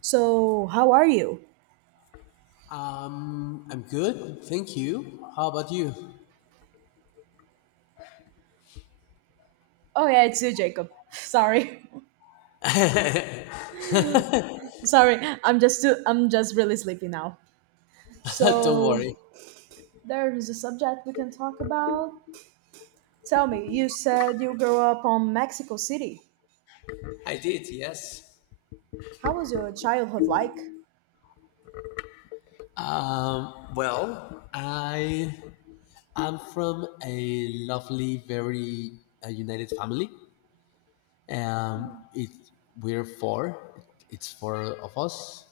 So, how are you? I'm good, thank you. How about you? Oh yeah, it's you, Jacob. Sorry, sorry. I'm just really sleepy now. Don't So, worry. there is a subject we can talk about. Tell me, you said you grew up on Mexico City. I did, yes. How was your childhood like? Well, I am from a lovely, very united family. It We're four. It's four of us.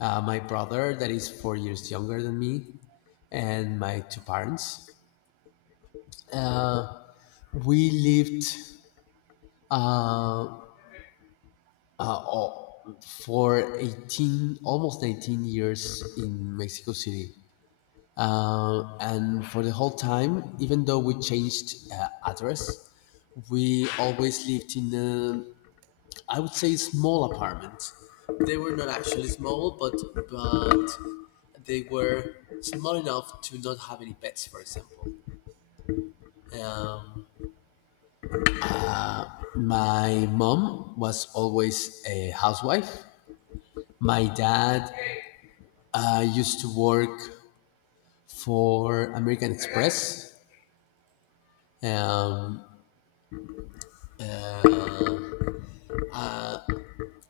My brother, that is 4 years younger than me, and my two parents. Uh, we lived uh, uh, oh, for 18, almost 18 years in Mexico City, and for the whole time, even though we changed address, we always lived in a, I would say, small apartment. They were not actually small, but but they were small enough to not have any pets, for example. um, my mom was always a housewife. My dad used to work for American Express. Um,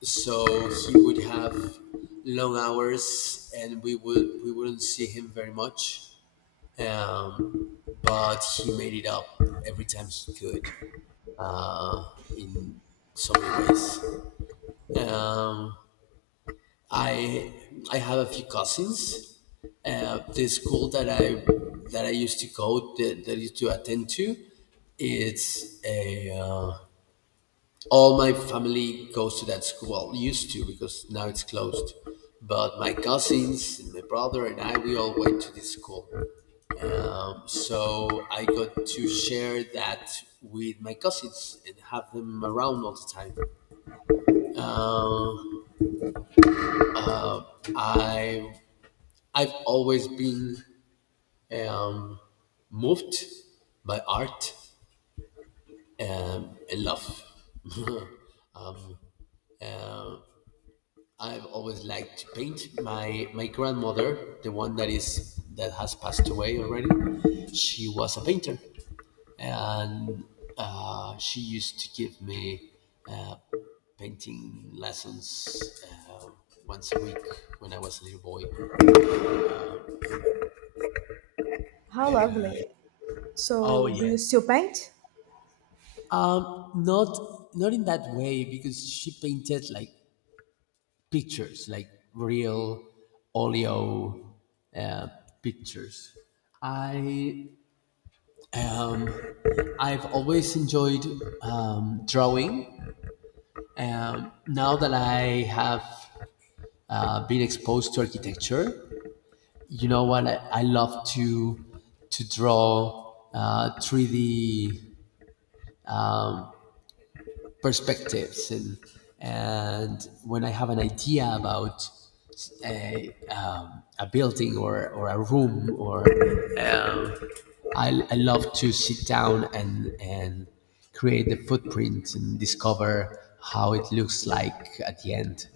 so he would have long hours, and we wouldn't see him very much. Um, but he made it up every time he could, uh, in so many ways. Um, I I have a few cousins. The school that I used to go, that, that I used to attend to, it's a all my family goes to that school. Well, used to, because now it's closed. But my cousins and my brother and I, we all went to this school. So I got to share that with my cousins and have them around all the time. Um, I I've always been um, moved by art and love. I've always liked to paint. My grandmother, the one that has passed away already, she was a painter, and she used to give me uh, painting lessons once a week when I was a little boy. How lovely. Oh, So, do you still yes. paint? Not in that way, because she painted like pictures, like real oleo uh, pictures. I Um, I've always enjoyed drawing. Now that I have been exposed to architecture, you know what? I love to draw 3D perspectives, and when I have an idea about a building, or a room, or um, I love to sit down and create the footprint and discover how it looks like at the end.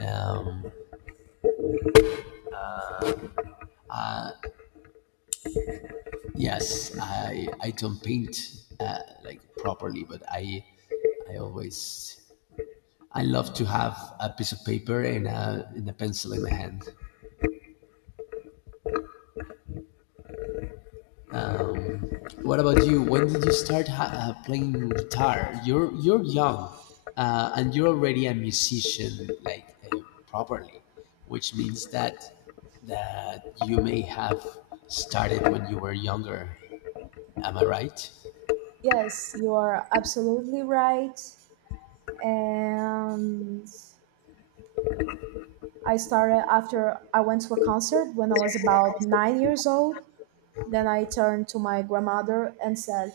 Um, yes I, I don't paint uh, like properly, but I always — I love to have a piece of paper and a pencil in my hand. What about you? When did you start playing guitar? You're young, and you're already a musician, like properly, which means that you may have started when you were younger. Am I right? Yes, you are absolutely right. And I started after I went to a concert when I was about 9 years old. Then I turned to my grandmother and said,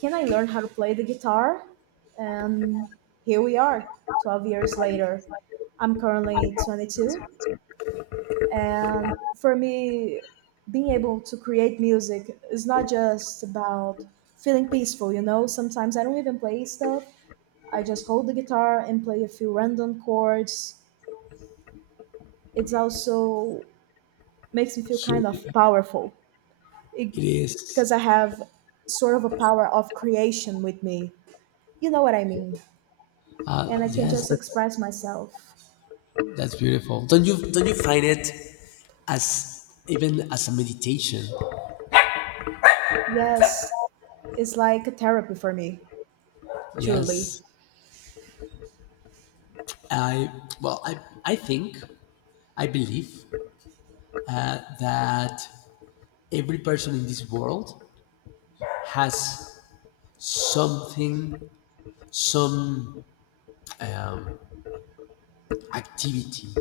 can I learn how to play the guitar? And here we are, 12 years later. I'm currently 22. And for me, being able to create music is not just about feeling peaceful, you know? Sometimes I don't even play stuff, I just hold the guitar and play a few random chords. It's also makes me feel kind of Here powerful it because I is. have sort of a power of creation with me. You know what I Yeah. mean? And I can Yes, just that's express myself. Beautiful. Don't you find it as even as a meditation? Yes, it's like a therapy for me, truly. Yes, I well, I I think — I believe that every person in this world has something, some activity,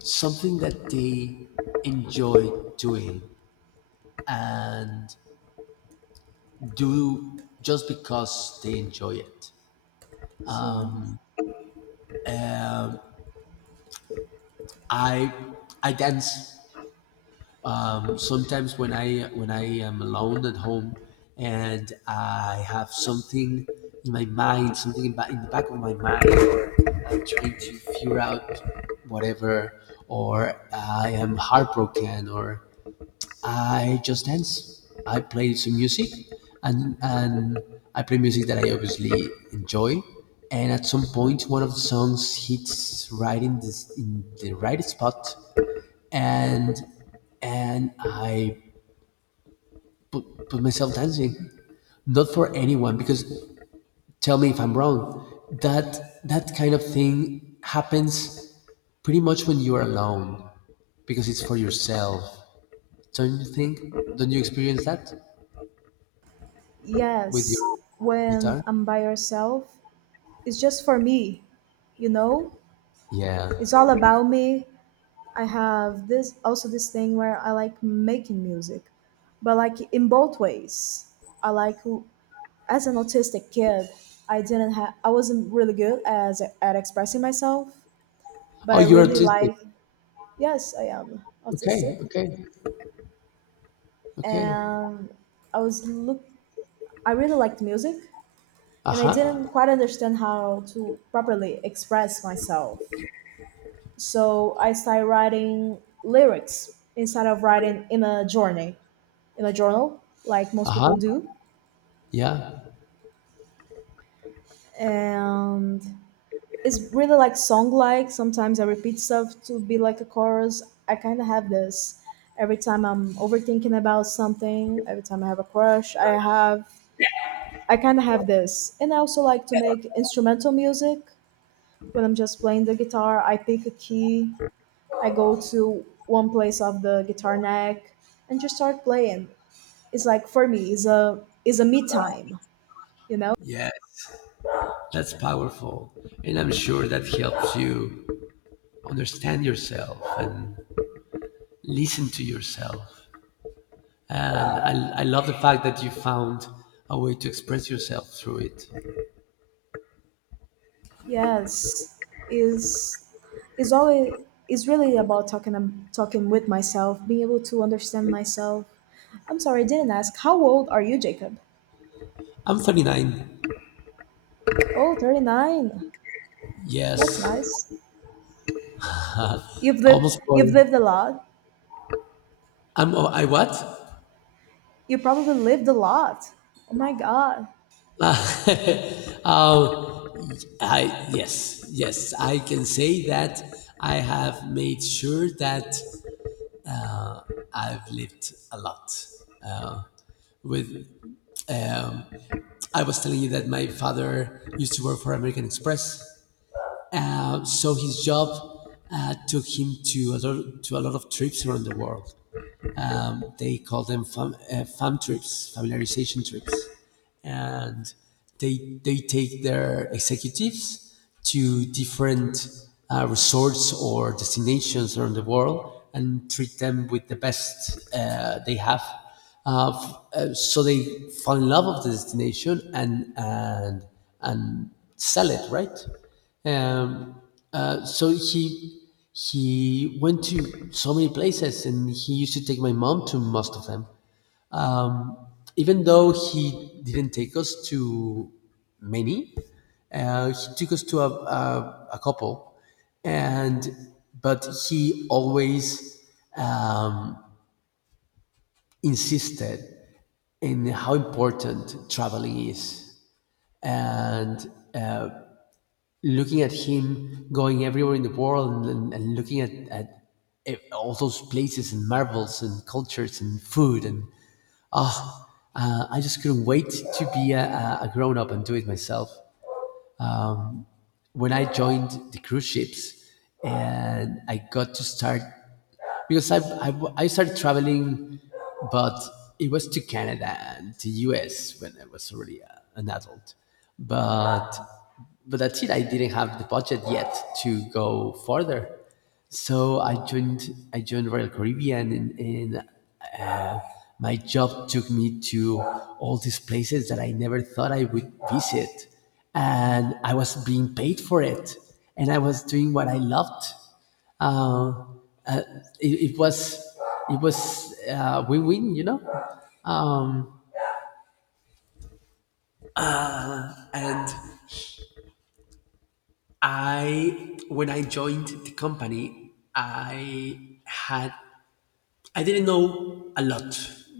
something that they enjoy doing, and do just because they enjoy it. So, I I dance sometimes when I am alone at home, and I have something in my mind, something in, in the back of my mind, or I'm trying to figure out whatever, or I am heartbroken, or I just dance. I play some music, and I play music that I obviously enjoy. And at some point, one of the songs hits right in the right spot, and and I put myself dancing, not for anyone. Because — tell me if I'm wrong. That kind of thing happens pretty much when you are alone, because it's for yourself. Don't you think? Don't you experience that? With yes, your when guitar? I'm by yourself, it's just for me, you know? Yeah. It's all about me. I have this also this thing where I like making music, but like in both ways. I like w- as an autistic kid, I didn't have I wasn't really good as at expressing myself, but Oh, I you're really artistic. like yes, I am autistic. Okay, okay, okay. And I was look I really liked music and I Uh-huh. didn't quite understand how to properly express myself. So I started writing lyrics instead of writing in a journal, like most Uh-huh. people do. Yeah. And it's really like song like. Sometimes I repeat stuff to be like a chorus. I kind of have this every time I'm overthinking about something, every time I have a crush, I kind of have this. And I also like to make instrumental music when I'm just playing the guitar. I pick a key, I go to one place of the guitar neck and just start playing. It's like for me, it's a me time, you know? Yes, that's powerful. And I'm sure that helps you understand yourself and listen to yourself. I love the fact that you found a way to express yourself through it. Yes, is is always is really about talking talking with myself, being able to understand myself. I'm sorry, I didn't ask. How old are you, Jacob? I'm 39. Oh, 39. That's Yes, nice. You've lived almost you've 40. lived a lot. I'm, oh, I what? You probably lived a lot. Oh my God. Uh, I yes, yes, I can say that I have made sure that I've lived a lot. Uh, with um, I was telling you that my father used to work for American Express, so his job took him to a lot of trips around the world. They call them fam, fam trips, familiarization trips, and they take their executives to different resorts or destinations around the world and treat them with the best they have. So they fall in love with the destination, and and sell it, right? Um, so he went to so many places, and he used to take my mom to most of them. Um, Even though he didn't take us to many, he took us to a, a couple, and — but he always um, insisted in how important traveling is, and looking at him going everywhere in the world, and, and looking at all those places and marvels and cultures and food and ah, I just couldn't wait to be a grown up and do it myself when I joined the cruise ships and I got to start, because I started traveling, but it was to Canada and to US when I was already a, an adult. But that's it. I didn't have the budget yet to go further, so I joined Royal Caribbean, and my job took me to all these places that I never thought I would visit. And I was being paid for it. And I was doing what I loved. Uh, uh, it was — it was win-win, you know. Um, and when I joined the company, I had — I didn't know a lot,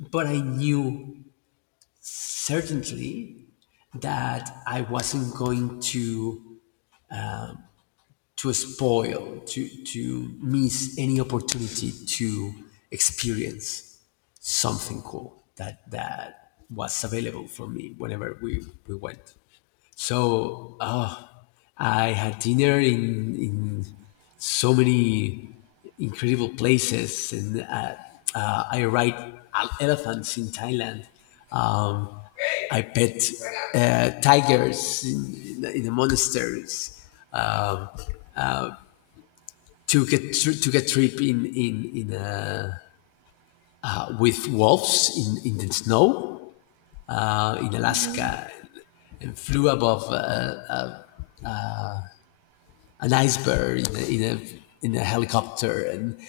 but I knew certainly that I wasn't going to to miss any opportunity to experience something cool that was available for me whenever we went. So I had dinner in so many incredible places, and I ride elephants in Thailand. Um, I pet tigers in, in the monasteries. Um, to get trip in with wolves in the snow in Alaska, and flew above an iceberg in a helicopter, and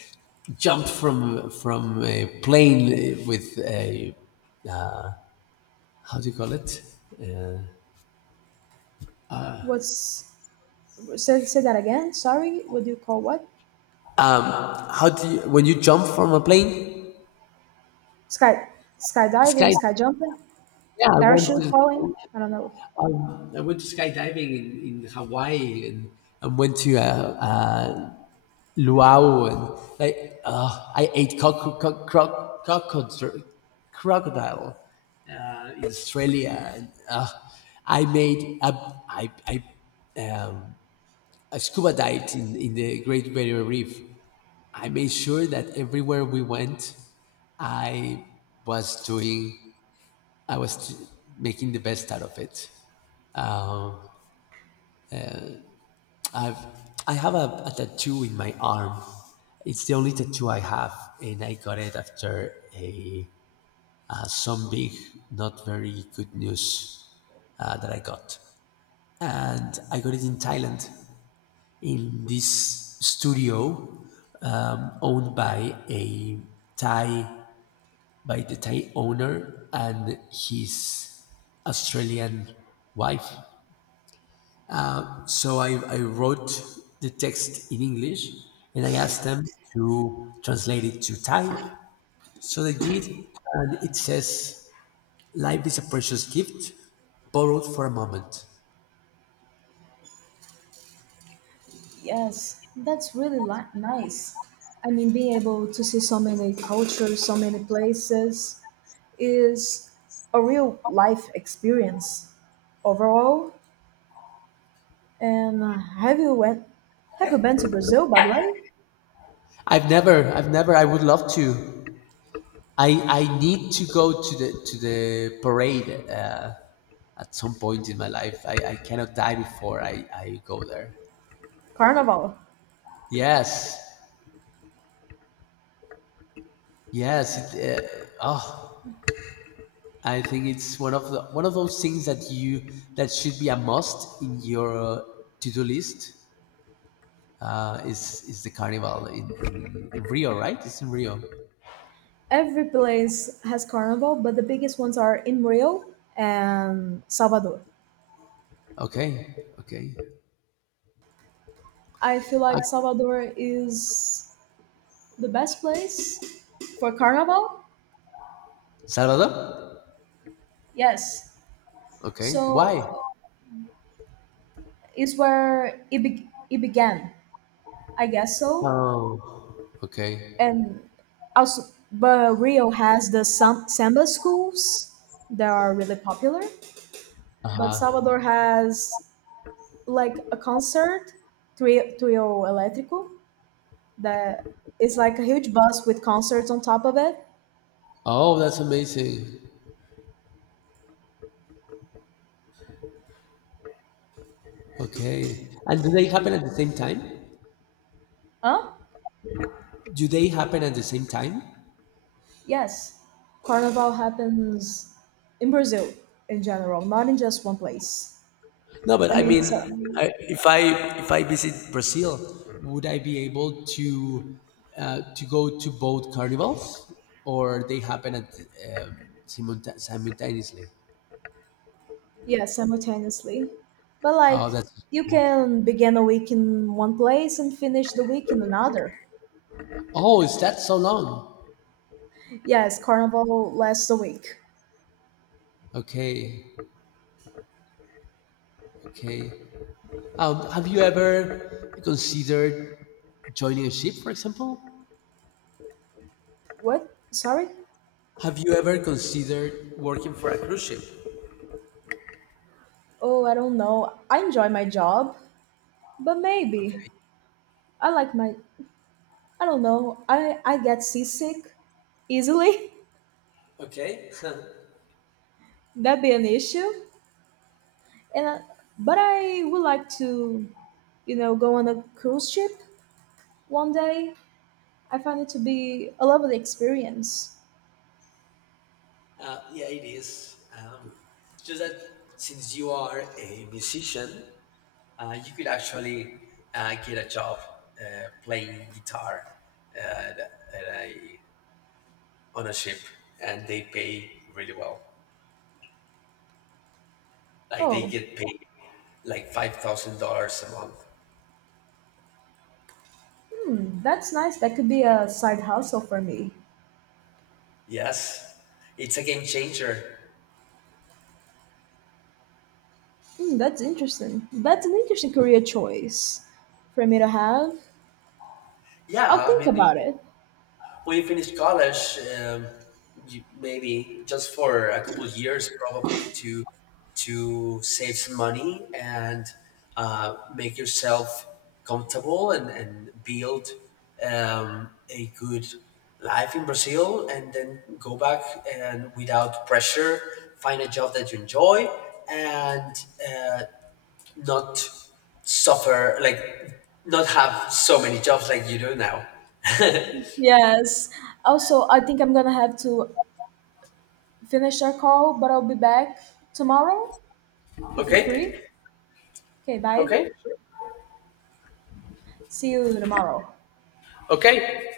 jumped from a plane with a — how do you call it? Uh, What's say, say that again? Sorry, what do you call what? how do you, when you jump from a plane? Sky skydiving, Sky. sky jumping, Yeah, I went parachute falling. to I don't know. Skydiving in Hawaii, and went to a luau, and like I ate crocodile crocodile in Australia. And, I made a, I, I, a scuba dive in the Great Barrier Reef. I made sure that everywhere we went, I was doing, I was t- making the best out of it. Um, I've, I have a tattoo in my arm. It's the only tattoo I have, and I got it after a some big, not very good news that I got. And I got it in Thailand, in this studio owned by a Thai, by the Thai owner and his Australian wife. So I wrote the text in English, and I asked them to translate it to Thai. So they did, and it says: Life is a precious gift borrowed for a moment. Yes, that's really li- nice. I mean, being able to see so many cultures, so many places is a real life experience overall. And have you went? Have you been to Brazil, by the way? I've never. I would love to. I need to go to the parade at some point in my life. I cannot die before I go there. Carnival. Yes, yes. It, oh, I think it's one of the one of those things that you — that should be a must in your to do list. Is the carnival in Rio, right? It's in Rio. Every place has carnival, but the biggest ones are in Rio and Salvador. Okay, okay. I feel like Salvador is the best place for carnival. Salvador? Yes. Okay. Why? So is where it, be- it began, I guess so. Oh, okay. And also, but Rio has the sam- samba schools that are really popular. Uh But huh. Salvador has like a concert, Trio, Trio Elétrico, that is like a huge bus with concerts on top of it. Oh, that's amazing. Okay. And do they happen at the same time? Huh? Do they happen at the same time? Yes. Carnival happens in Brazil in general, not in just one place. No, but I I mean, mean, it's a, if I visit Brazil, would I be able to go to both carnivals, or they happen at um, simultaneously? yeah, simultaneously. But Oh, like that's — you can begin a week in one place and finish the week in another. oh, is that so long? Yes, carnival lasts a week. Okay, okay. Have you ever considered joining a ship, for example? What? Sorry? Have you ever considered working for a cruise ship? Oh, I don't know. I enjoy my job, but maybe Okay. I like my I don't know. I get seasick easily. Okay. That'd be an issue. And I, but I would like to, you know, go on a cruise ship one day. I find it to be a lovely experience. Yeah, it is. It's just that since you are a musician, you could actually get a job playing guitar at a, on a ship, and they pay really well. Like they Oh, get paid like $5,000 a month. hmm, that's nice. That could be a side hustle for me. Yes, it's a game changer. Hmm, that's interesting. That's an interesting career choice for me to have. I'll Yeah, I think mean, about it. when you finish college, you, maybe just for a couple of years, probably to save some money and make yourself comfortable and build a good life in Brazil, and then go back and without pressure, find a job that you enjoy and uh, not suffer like — not have so many jobs like you do now. Yes. Also, I think I'm gonna have to finish our call, but I'll be back tomorrow if you're free. Okay. Okay, bye. Okay. See you tomorrow. Okay.